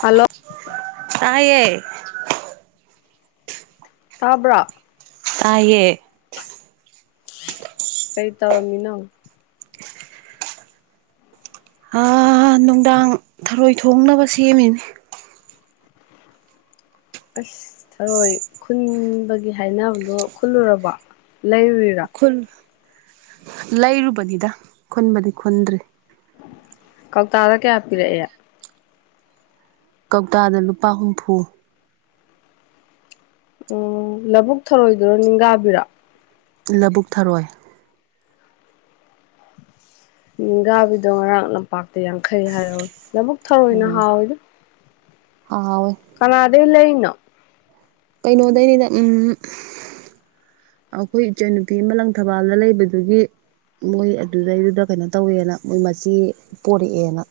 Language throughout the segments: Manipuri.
ꯍꯜꯂꯣ ꯇꯥꯏꯌꯦ ꯇꯥꯕ꯭ꯔꯥ ꯇꯥꯏꯌꯦ ꯀꯩ ꯇꯧꯔꯝꯃꯤꯅꯣ ꯑꯥ ꯅꯨꯡꯗꯥꯡ ꯊꯔꯣꯏ ꯊꯣꯡꯅꯕ ꯁꯦꯝꯃꯤꯅꯤ ꯑꯁ ꯊꯔꯣꯏ ꯈꯨꯟꯕꯒꯤ ꯍꯥꯏꯅꯕꯗꯣ ꯈꯨꯜꯂꯨꯔꯕꯣ ꯂꯩꯔꯨꯔꯤꯔꯥ ꯈꯨꯜ ꯂꯩꯔꯨꯕꯅꯤꯗ ꯈꯨꯟꯕꯗꯤ ꯈꯨꯟꯗ꯭ꯔꯤ ꯀꯧꯇꯥꯗ ꯀꯌꯥ ꯄꯤꯔꯑꯦ ꯀꯧꯇꯥꯗ ꯂꯨꯄꯥ ꯍꯨꯝꯐꯨ ꯑꯣ ꯂꯥꯕꯨꯛ ꯊꯔꯣꯏꯗꯨꯔꯣ ꯅꯤꯡꯒꯥꯕꯤꯔꯣ ꯂꯥꯕꯨꯛ ꯊꯔꯣꯏ ꯅꯤꯡꯒꯥꯕꯤꯗꯣ ꯉꯔꯥꯡ ꯂꯝꯄꯥꯛꯇꯥ ꯌꯥꯡꯈꯩ ꯍꯥꯏꯍꯧꯋꯦ ꯂꯥꯕꯨꯛ ꯊꯔꯣꯏꯅ ꯑꯣ ꯍꯥꯎꯋꯤꯗ ꯍꯥꯎꯋꯦ ꯀꯅꯥꯗꯩ ꯂꯩꯅꯣ ꯀꯩꯅꯣꯗꯩꯅꯤꯗ ꯎꯝ ꯑꯈꯣꯏ ꯏꯆꯟ ꯅꯨꯄꯤ ꯑꯃ ꯂꯪꯊꯕꯥꯜꯗ ꯂꯩꯕꯗꯨꯒꯤ ꯃꯣꯏ ꯑꯗꯨꯗꯩꯗꯨꯗ ꯀꯩꯅꯣ ꯇꯧꯋꯦꯅ ꯃꯣꯏ ꯃꯆꯦ ꯄꯣꯔꯛꯑꯦꯅ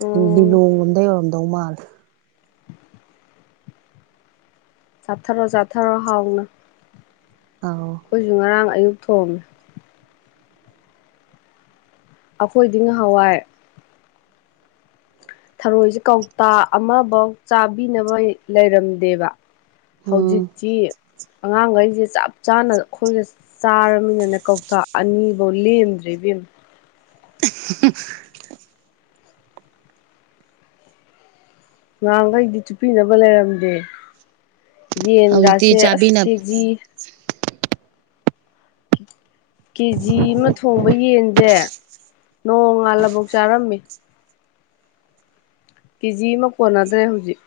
ꯎꯝ ꯂꯤꯂꯣꯡꯂꯣꯝꯗꯩ ꯑꯣꯏꯔꯝꯗꯧ ꯃꯥꯜꯂꯤ ꯆꯥꯊꯔꯣ ꯆꯥꯊꯔꯣ ꯍꯥꯎꯅ ꯑꯥꯎ ꯑꯈꯣꯏꯖꯨ ꯉꯔꯥꯡ ꯑꯌꯨꯛ ꯊꯣꯡꯉꯦ ꯑꯈꯣꯏꯗꯤ ꯉꯍꯥꯋꯥꯏ ꯊꯔꯣꯏꯖꯦ ꯀꯧꯇꯥ ꯑꯃꯕꯥꯎ ꯆꯥꯕꯤꯅꯕ ꯂꯩꯔꯝꯗꯦꯕ ꯎꯝ ꯍꯧꯖꯤꯛꯇꯤ ꯑꯉꯥꯡꯒꯩꯖꯤ ꯆꯞ ꯆꯥꯅ ꯈꯣꯏꯒ ꯆꯥꯔꯃꯤꯅꯅꯦ ꯀꯧꯇꯥ ꯑꯅꯤꯕꯣ ꯂꯦꯝꯗ꯭ꯔꯦ ꯏꯕꯦꯝ ꯍꯝ [unintelligible] ꯉꯥꯡꯒꯩꯗꯤ ꯆꯨꯞꯄꯤꯅꯕ ꯂꯩꯔꯝꯗꯦ ꯍꯧꯖꯤꯛꯇꯤ ꯌꯦꯟꯒꯁꯦ ꯑꯁ ꯆꯥꯕꯤꯅ ꯀꯦꯖꯤ ꯀꯦꯖꯤ ꯑꯃ ꯊꯣꯡꯕ ꯌꯦꯟꯖꯦ ꯅꯣꯡꯉꯥꯜꯂꯕꯣꯛ ꯆꯥꯔꯝꯃꯤ ꯀꯦꯖꯤ ꯑꯃ ꯀꯣꯟꯅꯗ꯭ꯔꯦ ꯍꯧꯖꯤꯛ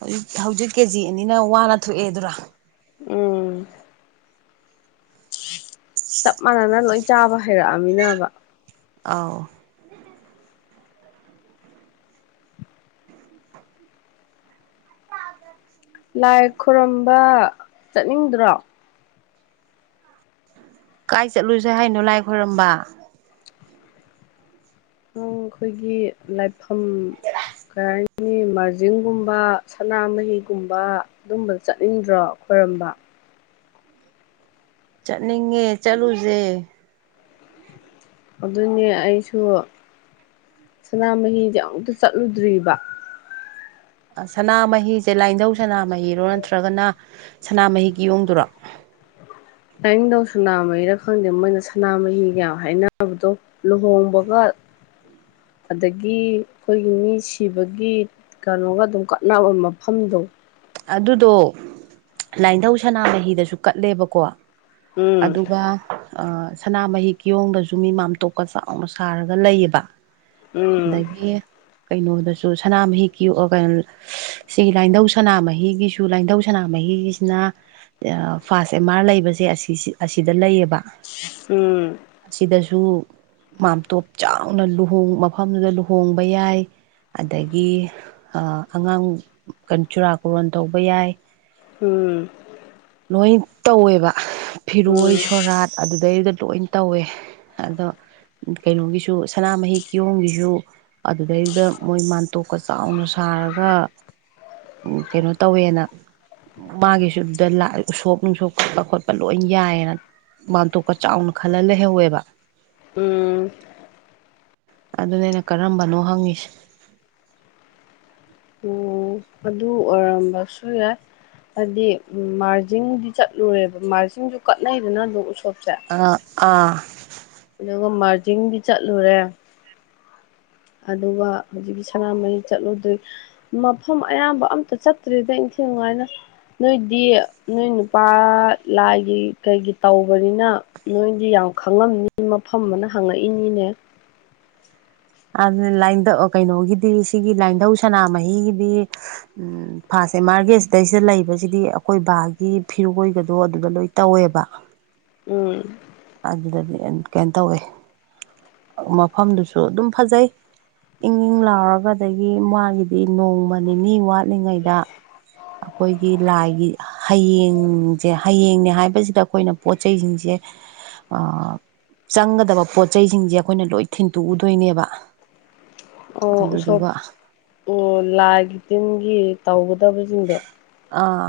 ꯍꯧꯖꯤꯛ ꯍꯧꯖꯤꯛ ꯀꯦꯖꯤ ꯑꯅꯤꯅ ꯋꯥꯅ ꯊꯣꯛꯑꯦ ꯑꯗꯨꯔꯥ ꯎꯝ ꯆꯞ ꯃꯥꯟꯅꯅ ꯂꯣꯏꯟ ꯆꯥꯕ ꯍꯩꯔꯛꯑꯃꯤꯅꯕ ꯑꯥꯎ ꯂꯥꯏ ꯈꯣꯔꯝꯕ ꯆꯠꯅꯤꯡꯗ꯭ꯔꯣ ꯀꯥꯏ ꯆꯠꯂꯨꯖꯦ ꯍꯥꯏꯅꯣ ꯂꯥꯏ ꯈꯣꯏꯔꯝꯕ ꯎꯝ ꯑꯩꯈꯣꯏꯒꯤ ꯂꯥꯏꯐꯝ ꯀꯩ ꯍꯥꯏꯅꯤ ꯃꯤ ꯃꯥꯔꯖꯤꯡꯒꯨꯝꯕ ꯁꯅꯥꯃꯍꯤꯒꯨꯝꯕ ꯑꯗꯨꯝꯕꯗ ꯆꯠꯅꯤꯡꯗ꯭ꯔꯣ ꯈꯣꯏꯔꯝꯕ ꯆꯠꯅꯤꯡꯉꯦ ꯆꯠꯂꯨꯖꯦ ꯑꯗꯨꯅꯦ ꯑꯩꯁꯨ ꯁꯟꯅꯥ ꯃꯍꯤꯁꯦ ꯑꯃꯨꯛꯇ ꯆꯠꯂꯨꯗ꯭ꯔꯤꯕ ꯑ ꯁꯅꯥꯃꯍꯤꯁꯦ ꯂꯥꯏꯟꯙꯧ ꯁꯅꯥꯃꯍꯤꯔꯣ ꯅꯠꯇ꯭ꯔꯒꯅ ꯁꯅꯥꯃꯍꯤ ꯀꯤꯌꯣꯡꯗꯨꯔꯣ ꯂꯥꯏꯅꯤꯡꯊꯧ ꯁꯅꯥꯃꯍꯤꯔ ꯈꯪꯗꯦ ꯃꯣꯏꯅ ꯁꯅꯥꯃꯍꯤꯒꯌꯥ ꯍꯥꯏꯅꯕꯗꯣ ꯂꯨꯍꯣꯡꯕꯒ ꯑꯗꯒꯤ ꯈꯣꯏꯒꯤ ꯃꯤ ꯁꯤꯕꯒꯤ ꯀꯅꯣꯒ ꯑꯗꯨꯝ ꯀꯥꯠꯅꯕ ꯃꯐꯝꯗꯣ ꯑꯗꯨꯗꯣ ꯂꯥꯏꯟꯊꯧ ꯁꯅꯥꯃꯍꯤꯗꯁꯨ ꯀꯠꯂꯦꯕꯀꯣ ꯎꯝ ꯑꯗꯨꯒ ꯑ ꯁꯅꯥꯃꯍꯤ ꯀꯤꯌꯣꯡꯗꯁꯨ ꯃꯤ ꯃꯥꯝꯇꯣꯞꯀ ꯆꯥꯎꯅ ꯁꯥꯔꯒ ꯂꯩꯌꯦꯕ ꯎꯝ ꯑꯗꯒꯤ ꯀꯩꯅꯣꯗꯁꯨ ꯁꯅꯥꯃꯍꯤꯀꯤ ꯑꯣ ꯒꯜ ꯁꯤ ꯂꯥꯏꯟꯙꯧ ꯁꯟꯅꯥꯃꯍꯤꯒꯤꯁꯨ ꯂꯥꯏꯟꯙꯧ ꯁꯅꯥꯃꯍꯤꯒꯤꯁꯤꯅ ꯇꯦꯑ ꯐꯥꯁ ꯑꯦꯝ ꯑꯥꯔ ꯂꯩꯕꯁꯦ ꯑꯁꯤ ꯁꯤ ꯑꯁꯤꯗ ꯂꯩꯌꯦꯕ ꯎꯝ ꯑꯁꯤꯗꯁꯨ ꯃꯥꯝꯇꯣꯞ ꯆꯥꯎꯅ ꯂꯨꯍꯣꯛ ꯃꯐꯝꯗꯨꯗ ꯂꯨꯍꯣꯡꯕ ꯌꯥꯏ ꯑꯗꯒꯤ ꯑ ꯑꯉꯥꯡ ꯆꯨꯔꯥꯀꯣꯔꯣꯟ ꯇꯧꯕ ꯌꯥꯏ ꯎꯝ ꯂꯣꯏ ꯇꯧꯋꯦꯕ ꯐꯤꯔꯣꯏ ꯎꯝ ꯁꯣꯔꯥꯠ ꯑꯗꯨꯗꯩꯗ ꯂꯣꯏꯟ ꯇꯧꯋꯦ ꯑꯗꯣ ꯀꯩꯅꯣꯒꯤꯁꯨ ꯁꯅꯥꯃꯍꯤ ꯀꯤꯌꯣꯡꯒꯤꯖꯨ ꯑꯗꯨꯗꯩꯗ ꯃꯣꯏ ꯃꯥꯟꯇꯣꯞꯀ ꯆꯥꯎꯅ ꯁꯥꯔꯒ ꯎꯝ ꯀꯩꯅꯣ ꯇꯧꯋꯦꯅ ꯃꯥꯒꯤꯁꯨꯗꯑ ꯎꯁꯣꯛꯞ ꯅꯨꯡꯁꯣꯛꯞ ꯈꯣꯠꯄ ꯈꯣꯠꯄ ꯂꯣꯏ ꯌꯥꯏꯌꯦꯅ ꯃꯥꯟꯇꯣꯛꯞꯀ ꯆꯥꯎꯅ ꯈꯜꯂ ꯂꯩꯍꯧꯋꯦꯕ ꯎꯝ ꯑꯗꯨꯅꯦ ꯑꯩꯅ ꯀꯔꯝꯕꯅꯣ ꯍꯪꯉꯤꯁꯦ ꯑꯣ ꯑꯗꯨ ꯑꯣꯏꯔꯝꯕꯁꯨ ꯌꯥꯏ ꯍꯥꯏꯗꯤ ꯎꯝ ꯃꯥꯔꯖꯤꯡꯗꯤ ꯆꯠꯂꯨꯔꯦꯕ ꯃꯥꯔꯖꯤꯡꯁꯨ ꯀꯠꯅꯩꯗꯅ ꯑꯗꯨꯝ ꯎꯁꯣꯞꯁꯦ ꯑꯥ ꯑꯥ ꯑꯗꯨꯒ ꯃꯥꯔꯖꯤꯟꯗꯤ ꯆꯠꯂꯨꯔꯦ ꯑꯗꯨꯒ ꯍꯧꯖꯤꯛꯀꯤ ꯁꯅꯥꯃꯍꯤ ꯆꯠꯂꯨꯗ꯭ꯔꯤ ꯃꯐꯝ ꯑꯌꯥꯝꯕ ꯑꯝꯇ ꯆꯠꯇ꯭ꯔꯤꯗ ꯏꯟꯊꯤꯉꯥꯏꯅ ꯅꯣꯏꯗꯤ ꯅꯣꯏ ꯅꯨꯄꯥ ꯂꯥꯏꯒꯤ ꯀꯩꯒꯤ ꯇꯧꯕꯅꯤꯅ ꯅꯣꯏꯗꯤ ꯌꯥꯝ ꯈꯪꯉꯝꯅꯤ ꯃꯐꯝ ꯑꯅ ꯍꯪꯉꯛꯏꯅꯤꯅꯦ ꯑꯗꯨꯅ ꯂꯥꯏꯗ ꯀꯩꯅꯣꯒꯤꯗꯤ ꯁꯤꯒꯤ ꯂꯥꯏꯙꯧ ꯁꯅꯥꯃꯍꯤꯒꯤꯗꯤ ꯎꯝ ꯐꯥꯁ ꯑꯦꯝꯑꯔꯒꯤ ꯑꯁꯤꯗꯩꯁꯤꯗ ꯂꯩꯕꯁꯤꯗꯤ ꯑꯈꯣꯏ ꯕꯥꯒꯤ ꯐꯤꯔꯣꯏꯒꯗꯣ ꯑꯗꯨꯗ ꯂꯣꯏ ꯇꯧꯋꯦꯕ ꯎꯝ ꯑꯗꯨꯗꯗꯤ ꯀꯩꯅꯣ ꯇꯧꯋꯦ ꯃꯐꯝꯗꯨꯁꯨ ꯑꯗꯨꯝ ꯐꯖꯩ ꯏꯪ ꯏꯪ ꯂꯥꯎꯔꯒꯗꯒꯤ ꯃꯥꯒꯤꯗꯤ ꯅꯣꯡꯃ ꯅꯤꯅꯤ ꯋꯥꯠꯂꯤꯉꯩꯗ ꯑꯈꯣꯏꯒꯤ ꯂꯥꯏꯒꯤ ꯍꯌꯦꯡꯖꯦ ꯍꯌꯦꯡꯅꯦ ꯍꯥꯏꯕꯁꯤꯗ ꯑꯈꯣꯏꯅ ꯄꯣꯠ ꯆꯩꯁꯤꯡꯁꯦ ꯑꯥ ꯆꯪꯒꯗꯕ ꯄꯣꯠ ꯆꯩꯁꯤꯡꯁꯦ ꯑꯈꯣꯏꯅ ꯂꯣꯏ ꯊꯤꯟꯇꯣꯛꯎꯗꯣꯏꯅꯦꯕ ꯑꯣ ꯎꯁꯣꯞ ꯑꯗꯨꯗꯨꯒ ꯑꯣ ꯂꯥꯏꯒꯤ ꯇꯤꯟꯒꯤ ꯇꯧꯒꯗꯕꯁꯤꯡꯗꯣ ꯑꯥ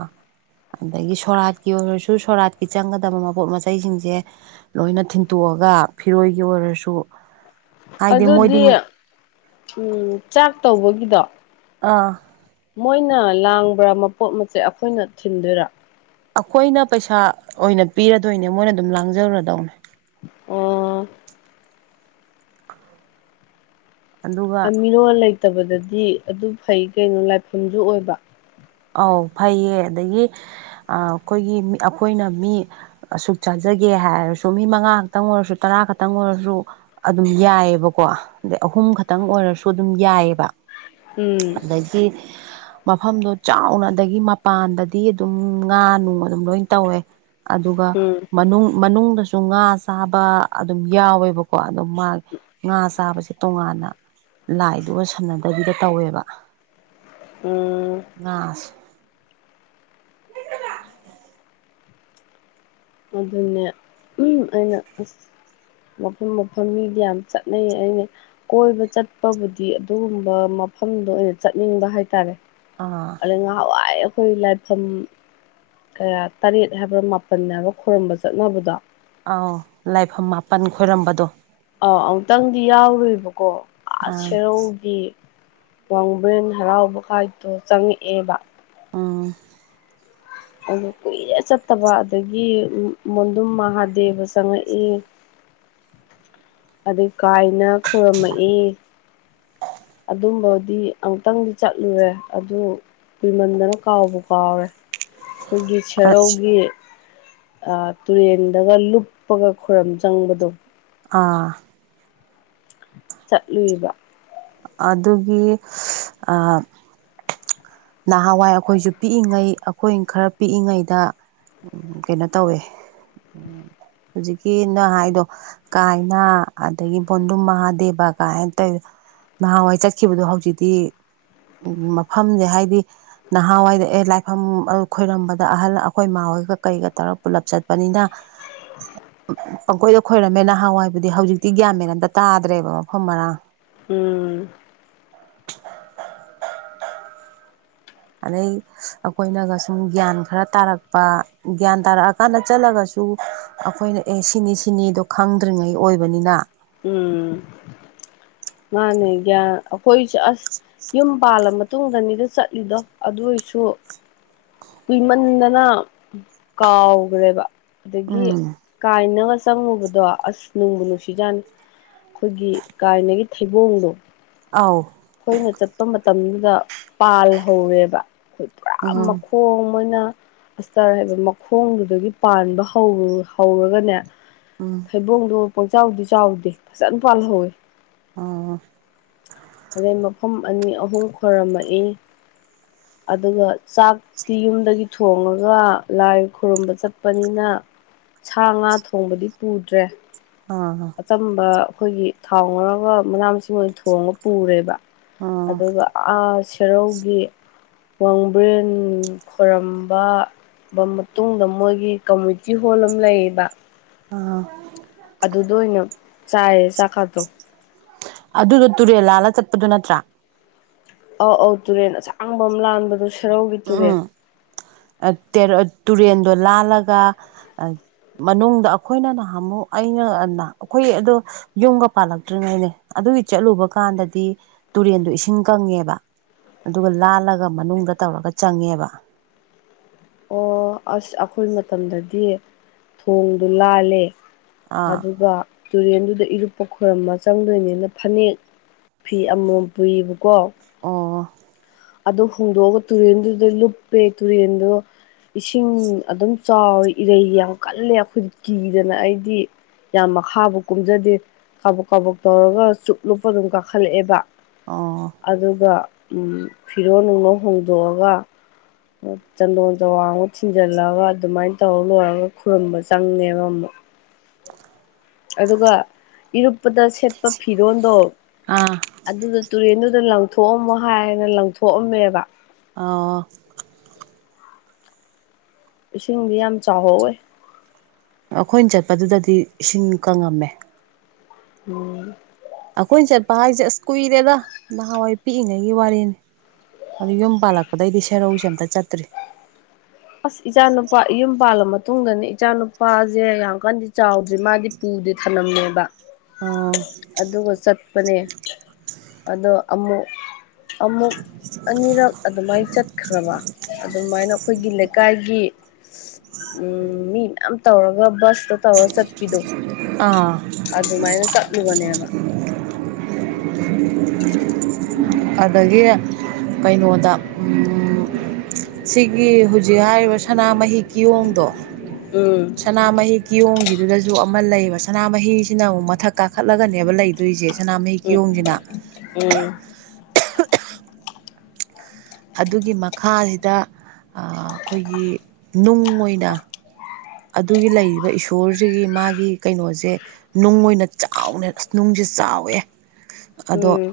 ꯑꯗꯒꯤ ꯁꯣꯔꯥꯠꯀꯤ ꯑꯣꯏꯔꯁꯨ ꯁꯣꯔꯥꯠꯀꯤ ꯆꯪꯒꯗꯕ ꯃꯄꯣꯠ ꯃꯆꯩꯁꯤꯡꯁꯦ ꯂꯣꯏꯅ ꯊꯤꯟꯇꯣꯛꯑꯒ ꯐꯤꯔꯣꯏꯒꯤ ꯑꯣꯏꯔꯁꯨ ꯍꯥꯏꯗꯤ ꯃꯣꯏꯗꯤ ꯑꯗꯨꯗꯤ ꯎꯝ ꯆꯥꯛ ꯇꯧꯕꯒꯤꯗꯣ ꯑꯥ ꯃꯣꯏꯅ ꯂꯥꯡꯕ꯭ꯔꯥ ꯃꯄꯣꯠ ꯃꯆꯦ ꯑꯈꯣꯏꯅ ꯊꯤꯟꯗꯣꯏꯔꯥ ꯑꯈꯣꯏꯅ ꯄꯩꯁꯥ ꯑꯣꯏꯅ ꯄꯤꯔꯗꯣꯏꯅꯦ ꯃꯣꯏꯅ ꯑꯗꯨꯝ ꯂꯥꯡꯖꯒꯔꯥꯗꯧꯅꯦ ꯑꯣ ꯑꯗꯨꯒ ꯃꯤꯔꯣꯜ ꯂꯩꯇꯕꯗꯗꯤ ꯑꯗꯨ ꯐꯩ ꯀꯩꯅꯣ ꯂꯥꯏꯐꯝꯖꯨ ꯑꯣꯏꯕ ꯑꯧ ꯐꯩꯌꯦ ꯑꯗꯒꯤ ꯑꯩꯈꯣꯏꯒꯤ ꯑꯩꯈꯣꯏꯅ ꯃꯤ ꯑꯁꯨꯛ ꯆꯥꯖꯒꯦ ꯍꯥꯏꯔꯁꯨ ꯃꯤ ꯃꯉꯥ ꯈꯛꯇꯪ ꯑꯣꯏꯔꯁꯨ ꯇꯔꯥ ꯈꯛꯇꯪ ꯑꯣꯏꯔꯖꯨ ꯑꯗꯨꯝ ꯌꯥꯏꯕꯀꯣ ꯑꯗꯩ ꯑꯍꯨꯝ ꯈꯛꯇꯪ ꯑꯣꯏꯔꯁꯨ ꯑꯗꯨꯝ ꯌꯥꯏꯕ ꯎꯝ ꯑꯗꯒꯤ ꯃꯐꯝꯗꯣ ꯆꯥꯎꯅ ꯑꯗꯒꯤ ꯃꯄꯥꯟꯗꯗꯤ ꯑꯗꯨꯝ ꯉꯥ ꯅꯨꯡ ꯑꯗꯨꯝ ꯂꯣꯏ ꯇꯧꯋꯦ ꯑꯗꯨꯒ ꯎꯝ ꯃꯅꯨꯡ ꯃꯅꯨꯡꯗꯁꯨ ꯉꯥ ꯆꯥꯕ ꯑꯗꯨꯝ ꯌꯥꯎꯋꯦꯕꯀꯣ ꯑꯗꯨꯝ ꯃꯥ ꯉꯥ ꯆꯥꯕꯁꯦ ꯇꯣꯉꯥꯟꯅ ꯂꯥꯏꯗꯨꯒ ꯁꯝꯅꯗꯕꯤꯗ ꯇꯧꯋꯦꯕ ꯎꯝ ꯉꯥ ꯑꯗꯨꯅꯦ ꯎꯝ ꯑꯩꯅ ꯑꯁ ꯃꯐꯝ ꯃꯐꯝ ꯃꯤꯗꯤ ꯌꯥꯝ ꯆꯠꯅꯩ ꯑꯩꯅ ꯀꯣꯏꯕ ꯆꯠꯄꯕꯨꯗꯤ ꯑꯗꯨꯒꯨꯝꯕ ꯃꯐꯝꯗꯣ ꯑꯣꯏꯅ ꯆꯠꯅꯤꯡꯕ ꯍꯥꯏꯇꯥꯔꯦ ꯑꯥ ꯑꯗꯩ ꯉꯍꯥꯟꯋꯥꯏ ꯑꯩꯈꯣꯏ ꯂꯥꯏꯐꯝ ꯀꯌꯥ ꯇꯔꯦꯠ ꯍꯥꯏꯕ꯭ꯔꯥ ꯃꯥꯄꯟ ꯍꯥꯏꯕ ꯈꯣꯏꯔꯨꯝꯕ ꯆꯠꯅꯕꯗꯣ ꯑꯥꯎ ꯂꯥꯏꯐꯝ ꯃꯥꯄꯟ ꯈꯣꯏꯔꯝꯕꯗꯣ ꯑꯥ ꯑꯃꯨꯛꯇꯪꯗꯤ ꯌꯥꯎꯔꯨꯏꯕꯀꯣ ꯑꯥ ꯁꯦꯔꯧꯒꯤ ꯋꯥꯡꯕ꯭ꯔꯦꯟ ꯍꯔꯥꯎꯕ ꯈꯥꯏꯗꯣ ꯆꯪꯉꯛꯑꯦꯕ ꯑꯥ ꯑꯗꯨ ꯀꯨꯏꯔꯦ ꯆꯠꯇꯕ ꯑꯗꯒꯤ ꯃꯣꯟꯗꯨꯝ ꯃꯍꯥꯗꯦꯕ ꯆꯪꯉꯛꯏ ꯑꯗꯩ ꯀꯥꯏꯅ ꯈꯣꯏꯔꯨꯝꯃꯛꯏ ꯑꯗꯨꯝꯕꯗꯤ ꯑꯃꯨꯛꯇꯪꯗꯤ ꯆꯠꯂꯨꯔꯦ ꯑꯗꯨ ꯀ꯭ꯋꯤꯃꯟꯗꯅ ꯀꯥꯎꯕꯨ ꯀꯥꯎꯔꯦ ꯑꯩꯈꯣꯏꯒꯤ ꯑꯥ ꯁꯦꯔꯧꯒꯤ ꯇꯨꯔꯦꯟꯗꯒ ꯂꯨꯞꯄꯒ ꯈꯣꯔꯝ ꯆꯪꯕꯗꯣ ꯑꯥ ꯆꯠꯂꯨꯏꯕ ꯑꯗꯨꯒꯤ ꯑꯥ ꯅꯍꯥꯟꯋꯥꯏ ꯑꯩꯈꯣꯏꯖꯨ ꯄꯤꯛꯏꯉꯩ ꯑꯩꯈꯣꯏ ꯈꯔ ꯄꯤꯛꯏꯉꯩꯗ ꯎꯝ ꯀꯩꯅꯣ ꯇꯧꯋꯦ ꯎꯝ ꯍꯧꯖꯤꯛꯀꯤ ꯅꯪ ꯍꯥꯏꯗꯣ ꯀꯥꯏꯅ ꯑꯗꯒꯤ ꯕꯣꯟꯗꯨꯝ ꯃꯍꯥꯗꯦꯕ ꯀꯥꯏꯅ ꯇꯩ ꯅꯍꯥꯟꯋꯥꯏ ꯆꯠꯈꯤꯕꯗꯣ ꯍꯧꯖꯤꯛꯇꯤ ꯎꯝ ꯃꯐꯝꯖꯦ ꯍꯥꯏꯗꯤ ꯅꯍꯥꯟꯋꯥꯏꯗ ꯑꯦ ꯂꯥꯏꯐꯝ ꯈꯣꯏꯔꯝꯕꯗ ꯑꯍꯜ ꯑꯩꯈꯣꯏ ꯏꯃꯥ ꯍꯣꯏꯒ ꯀꯩꯒ ꯇꯧꯔꯒ ꯄꯨꯂꯞ ꯆꯠꯄꯅꯤꯅ [unintelligible] ꯄꯪꯈꯣꯏꯗ ꯈꯣꯏꯔꯝꯃꯦ ꯅꯍꯥꯟꯋꯥꯏꯕꯨꯗꯤ ꯍꯧꯖꯤꯛꯇꯤ ꯒ꯭ꯌꯥꯟ ꯃꯦꯟꯠ ꯑꯝꯇꯥ ꯇꯥꯗ꯭ꯔꯦꯕ ꯃꯐꯝ ꯃꯔꯥꯡ ꯎꯝ ꯑꯗꯩ ꯑꯩꯈꯣꯏꯅꯒ ꯁꯨꯝ ꯒ꯭ꯌꯥꯟ ꯈꯔ ꯇꯥꯔꯛꯄ ꯒ꯭ꯌꯥꯟ ꯇꯥꯔꯛꯑꯀꯥꯟꯗ ꯆꯠꯂꯒꯁꯨ ꯑꯩꯈꯣꯏꯅ ꯑꯦ ꯁꯤꯅꯤ ꯁꯤꯅꯤꯗꯣ ꯈꯪꯗ꯭ꯔꯤꯉꯩ ꯑꯣꯏꯕꯅꯤꯅ ꯎꯝ ꯃꯥꯅꯦ ꯒ꯭ꯌꯥꯟ ꯑꯩꯈꯣꯏꯁꯨ ꯑꯁ ꯌꯨꯝ ꯄꯥꯜꯂꯝ ꯃꯥꯇꯨꯡꯗꯅꯤꯗ ꯆꯠꯂꯤꯗꯣ ꯑꯗꯨ ꯑꯣꯏꯁꯨ ꯀꯨꯏꯃꯟꯗꯅ ꯀꯥꯎꯒ꯭ꯔꯦꯕ ꯑꯗꯒꯤ ꯎꯝ ꯀꯥꯏꯅꯒ ꯆꯪꯉꯨꯕꯗꯣ ꯑꯁ ꯅꯨꯡꯕꯨ ꯅꯨꯡꯁꯤꯖꯥꯅꯤ ꯑꯩꯈꯣꯏꯒꯤ ꯀꯥꯏꯅꯒꯤ ꯊꯩꯕꯣꯡꯗꯣ ꯑꯥꯎ ꯑꯩꯈꯣꯏꯅ ꯆꯠꯄ ꯃꯇꯝꯗꯨꯗ ꯄꯥꯜ ꯍꯧꯔꯦꯕ ꯑꯈꯣꯏ ꯄꯨꯔꯥ ꯎꯝ ꯃꯈꯣꯡ ꯃꯣꯏꯅ ꯑꯁꯇꯔ ꯍꯥꯏꯕ ꯃꯈꯣꯡꯗꯨꯗꯒꯤ ꯄꯥꯟꯕ ꯍꯧꯔꯒꯅꯦ ꯎꯝ ꯊꯩꯕꯣꯡꯗꯣ ꯄꯪꯆꯥꯎꯗꯤ ꯆꯥꯎꯗꯦ ꯐꯖꯅ ꯄꯥꯜꯍꯧꯋꯤ ꯑꯣ ꯑꯗꯩ ꯃꯐꯝ ꯑꯅꯤ ꯑꯍꯨꯝ ꯈꯣꯏꯔꯝꯃꯛꯏ ꯑꯗꯨꯒ ꯆꯥꯛ ꯇꯤ ꯌꯨꯝꯗꯒꯤ ꯊꯣꯡꯉꯒ ꯂꯥꯏ ꯈꯨꯔꯨꯝꯕ ꯆꯠꯄꯅꯤꯅ ꯁꯥ ꯉꯥ ꯊꯣꯡꯕꯗꯤ ꯄꯨꯗ꯭ꯔꯦ ꯑ ꯑꯆꯝꯕ ꯑꯩꯈꯣꯏꯒꯤ ꯊꯥꯎ ꯉꯧꯔꯒ ꯃꯅꯥ ꯃꯁꯤꯡ ꯑꯣꯏꯅ ꯊꯣꯡꯉ ꯄꯨꯔꯦꯕ ꯑꯥ ꯑꯗꯨꯒ ꯑ ꯁꯦꯔꯧꯒꯤ ꯋꯥꯡꯕ꯭ꯔꯦꯟ ꯈꯣꯏꯔꯝꯕ ꯃꯇꯨꯡꯗ ꯃꯣꯏꯒꯤ ꯀꯝꯃꯨꯅꯤꯇꯤ ꯍꯣꯜ ꯑꯃ ꯂꯩꯌꯦꯕ ꯑ ꯑꯗꯨꯗ ꯑꯣꯏꯅ ꯆꯥꯏꯌꯦ ꯆꯥꯛꯀꯇꯣ ꯑꯗꯨꯗꯣ ꯇꯨꯔꯦꯜ ꯂꯥꯜꯂ ꯆꯠꯄꯗꯣ ꯅꯠꯇ꯭ꯔꯥ ꯑꯧ ꯑꯧ ꯇꯨꯔꯦꯟ ꯑꯁꯥꯡꯕ ꯑꯃ ꯂꯥꯟꯕꯗꯣ ꯁꯦꯔꯧꯒꯤ ꯇꯨꯔꯦꯜ ꯎꯝ ꯇꯨꯔꯦꯟꯗꯣ ꯂꯥꯜꯂꯒ ꯃꯅꯨꯡꯗ ꯑꯩꯈꯣꯏꯅ ꯅꯍꯃꯨꯛ ꯑꯩꯅ ꯑꯩꯈꯣꯏ ꯑꯗꯣ ꯌꯨꯝꯒ ꯄꯥꯜꯂꯛꯇ꯭ꯔꯤꯉꯩꯅꯦ ꯑꯗꯨꯒꯤ ꯆꯠꯂꯨꯕ ꯀꯥꯟꯗꯗꯤ ꯇꯨꯔꯦꯟꯗꯣ ꯏꯁꯤꯡ ꯀꯪꯉꯦꯕ ꯑꯗꯨꯒ ꯂꯥꯜꯂꯒ ꯃꯅꯨꯡꯗ ꯇꯧꯔꯒ ꯆꯪꯉꯦꯕ ꯑꯣ ꯑꯁ ꯑꯩꯈꯣꯏ ꯃꯇꯝꯗꯗꯤ ꯊꯣꯡꯗꯨ ꯂꯥꯜꯂꯦ ꯑꯥ ꯑꯗꯨꯒ ꯇꯨꯔꯦꯟꯗꯨꯗ ꯏꯔꯨꯞꯄ ꯈꯣꯏꯔꯝꯃ ꯆꯪꯗꯣꯏꯅꯤꯅ ꯐꯅꯦꯛ ꯐꯤ ꯑꯃꯃꯝ ꯄꯨꯏꯌꯦꯕꯀꯣ ꯑꯣ ꯑꯗꯨ ꯍꯣꯡꯗꯣꯛꯑꯒ ꯇꯨꯔꯦꯟꯗꯨꯗ ꯂꯨꯞꯄꯦ ꯇꯨꯔꯦꯟꯗꯣ ꯏꯁꯤꯡ ꯑꯗꯨꯝ ꯆꯥꯎꯋꯤ ꯏꯔꯩ ꯌꯥꯝ ꯀꯜꯂꯦ ꯑꯩꯈꯣꯏꯗꯤ ꯀꯤꯗꯅ ꯑꯩꯗꯤ ꯌꯥꯝ ꯃꯈꯥꯕꯨ ꯀꯨꯝꯖꯗꯦ ꯀꯥꯕꯛ ꯀꯥꯕꯛ ꯇꯧꯔꯒ ꯆꯨꯞ ꯂꯨꯞꯄ ꯑꯗꯨꯝ ꯀꯥꯈꯠꯂꯛꯑꯦꯕ ꯑꯣ ꯑꯗꯨꯒ ꯐꯤꯔꯣ ꯅꯨꯡꯅꯣ ꯍꯣꯡꯗꯣꯛꯑꯒ ꯆꯟꯗꯣꯟ ꯆꯋꯥꯡꯃꯨꯛ ꯊꯤꯟꯖꯜꯂꯒ ꯑꯗꯨꯃꯥꯏꯅ ꯇꯧꯔ ꯂꯣꯏꯔꯒ ꯈꯨꯔꯨꯝꯝꯕ ꯆꯪꯉꯦꯕ ꯑꯃꯨꯛ ꯑꯗꯨꯒ ꯏꯔꯨꯞꯄꯗ ꯁꯦꯠꯄ ꯐꯤꯔꯣꯟꯜꯗꯣ ꯑꯥ ꯑꯗꯨꯗ ꯇꯨꯔꯦꯟꯗꯨꯗ ꯂꯪꯊꯣꯛꯑꯝꯃꯣ ꯍꯥꯏꯅ ꯂꯪꯊꯣꯛꯑꯝꯃꯦꯕ ꯑꯥ ꯏꯁꯤꯡꯗꯤ ꯌꯥꯝ ꯆꯥꯎꯍꯧꯋꯦ ꯑꯩꯈꯣꯏꯅ ꯆꯠꯄꯗꯨꯗꯗꯤ ꯏꯁꯤꯡ ꯀꯪꯉꯝꯃꯦ ꯎ ꯑꯩꯈꯣꯏꯅ ꯆꯠꯄ ꯍꯥꯏꯁꯦ ꯑꯁ ꯀꯨꯏꯔꯦꯗ ꯅꯍꯥꯟꯋꯥꯏ ꯄꯤꯛꯏꯉꯩꯒꯤ ꯋꯥꯔꯤꯅꯤ ꯑꯗꯨ ꯌꯨꯝ ꯄꯥꯜꯂꯛꯄꯗꯩꯗꯤ ꯁꯦꯔꯧꯁꯦ ꯑꯝꯇ ꯆꯠꯇ꯭ꯔꯤ ꯑꯁ ꯏꯆꯥꯅꯨꯄꯥ ꯌꯨꯝ ꯄꯥꯜꯂ ꯃꯇꯨꯡꯗꯅꯤ ꯏꯆꯥꯅꯨꯄꯥꯁꯦ ꯌꯥꯝ ꯀꯟꯗꯤ ꯆꯥꯎꯗ꯭ꯔꯤ ꯃꯥꯗꯤ ꯄꯨꯗꯦ ꯊꯝꯂꯝꯃꯦꯕ ꯑꯥ ꯑꯗꯨꯒ ꯆꯠꯄꯅꯦ ꯑꯗꯣ ꯑꯃꯨꯛ ꯑꯃꯨꯛ ꯑꯅꯤꯔꯛ ꯑꯗꯨꯃꯥꯏꯅ ꯆꯠꯈ꯭ꯔꯕ ꯑꯗꯨꯃꯥꯏꯅ ꯑꯩꯈꯣꯏꯒꯤ ꯂꯩꯀꯥꯏꯒꯤ ꯎꯝ ꯃꯤ ꯃꯌꯥꯝ ꯇꯧꯔꯒ ꯕꯁꯇ ꯇꯧꯔꯒ ꯆꯠꯄꯤꯗꯣ ꯑꯥ ꯑꯗꯨꯃꯥꯏꯅ ꯆꯠꯂꯨꯕꯅꯦꯕ ꯎꯝ ꯑꯗꯒꯤ ꯀꯩꯅꯣꯗ ꯁꯤꯒꯤ ꯍꯧꯖꯤꯛ ꯍꯥꯏꯔꯤꯕ ꯁꯅꯥꯃꯍꯤ ꯀꯤꯌꯣꯡꯗꯣ ꯎꯝ ꯁꯅꯥꯃꯍꯤ ꯀꯤꯌꯣꯡꯒꯤꯗꯨꯗꯁꯨ ꯑꯃ ꯂꯩꯌꯦꯕ ꯁꯅꯥꯃꯍꯤꯁꯤꯅ ꯑꯃꯨꯛ ꯃꯊꯛ ꯀꯥꯈꯠꯂꯒꯅꯦꯕ ꯂꯩꯗ ꯑꯗꯨꯏꯁꯦ ꯁꯅꯥꯃꯍꯤ ꯀꯤꯌꯣꯡꯁꯤꯅ ꯎ ꯑꯗꯨꯒꯤ ꯃꯈꯥꯁꯤꯗ ꯑꯩꯈꯣꯏꯒꯤ ꯅꯨꯡ ꯑꯣꯏꯅ ꯑꯗꯨꯒꯤ ꯂꯩꯔꯤꯕ ꯏꯁꯣꯔꯁꯤꯒꯤ ꯃꯥꯒꯤ ꯀꯩꯅꯣꯁꯦ ꯅꯨꯡ ꯑꯣꯏꯅ ꯆꯥꯎꯅ ꯑꯁ ꯅꯨꯡꯁꯦ ꯆꯥꯎꯋꯦ ꯎꯝ ꯑꯗꯣ ꯎꯝ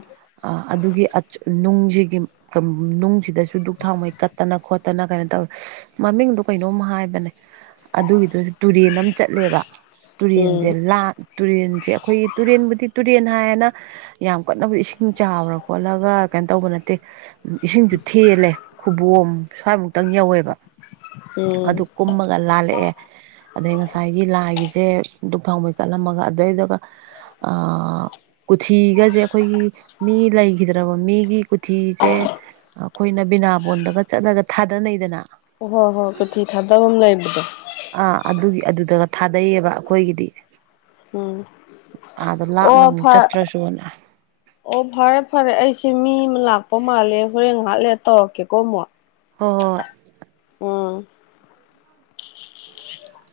ꯑꯗꯨꯒꯤ ꯅꯨꯡꯁꯤꯒꯤ ꯅꯨꯡꯁꯤꯗꯁꯨ ꯗꯨꯛ ꯊꯥꯎꯉꯩ ꯀꯠꯇꯅ ꯈꯣꯠꯇꯅ ꯀꯩꯅꯣ ꯇꯧꯋꯦ ꯃꯃꯤꯡꯗꯣ ꯀꯩꯅꯣꯝ ꯍꯥꯏꯕꯅꯦ ꯑꯗꯨꯒꯤꯗꯨꯁꯨ ꯇꯨꯔꯦꯟ ꯑꯃ ꯆꯠꯂꯦꯕ ꯇꯨꯔꯦꯟꯁꯦ ꯎꯝ ꯇꯨꯔꯦꯟꯁꯦ ꯑꯩꯈꯣꯏꯒꯤ ꯇꯨꯔꯦꯟꯕꯨꯗꯤ ꯇꯨꯔꯦꯟ ꯍꯥꯏꯌꯦꯅ ꯌꯥꯝ ꯀꯟꯅꯅꯕ ꯏꯁꯤꯡ ꯆꯥꯎꯕ꯭ꯔꯥ ꯈꯣꯠꯂꯒ ꯀꯩꯅꯣ ꯇꯧꯕ ꯅꯠꯇꯦ ꯏꯁꯤꯡꯁꯨ ꯊꯦꯜꯂꯦ ꯈꯨꯕꯣꯝ ꯁ꯭ꯋꯥꯏꯃꯨꯛꯇꯪ ꯌꯧꯋꯦꯕ ꯑꯗꯨ ꯎꯝ ꯀꯨꯝꯃꯒ ꯂꯥꯜꯂ ꯂꯛꯑꯦ ꯑꯗꯩ ꯉꯁꯥꯏꯒꯤ ꯂꯥꯏꯒꯤꯁꯦ ꯙꯛ ꯊꯥꯡꯕꯩ ꯀꯠꯂꯝꯃꯒ ꯑꯗꯨꯏꯗꯨꯒ ꯑ ꯀꯣꯊꯤꯒꯁꯦ ꯑꯩꯈꯣꯏꯒꯤ ꯃꯤ ꯂꯩꯈꯤꯗ꯭ꯔꯕ ꯃꯤꯒꯤ ꯀꯣꯊꯤꯁꯦ ꯑꯩꯈꯣꯏꯅ ꯕꯤꯅꯥꯕꯣꯟꯗꯒ ꯆꯠꯂꯒ ꯊꯥꯗꯅꯩꯗꯅ ꯑꯣ ꯍꯣ ꯍꯣꯏ ꯄꯩꯊꯤ ꯊꯥꯗꯕ ꯑꯃ ꯂꯩꯕꯗꯣ ꯑꯥ ꯑꯗꯨꯒꯤ ꯑꯗꯨꯗꯒ ꯊꯥꯗꯩꯌꯦꯕ ꯑꯩꯈꯣꯏꯒꯤꯗꯤ ꯎꯝ ꯑꯥꯗ ꯂꯥꯞꯅ ꯑꯣ ꯑꯃꯨꯛ ꯐ ꯆꯠꯇ꯭ꯔꯁꯨꯅ ꯑꯣ ꯐꯔꯦ ꯐꯔꯦ ꯑꯩꯁꯦ ꯃꯤ ꯑꯃ ꯂꯥꯛꯄ ꯃꯥꯜꯂꯦ ꯍꯣꯔꯦꯟ ꯍꯥꯠꯂꯦ ꯇꯧꯔꯛꯀꯦꯀꯣ ꯑꯃꯨꯛ ꯍ ꯍꯣꯏ ꯎꯝ ꯎ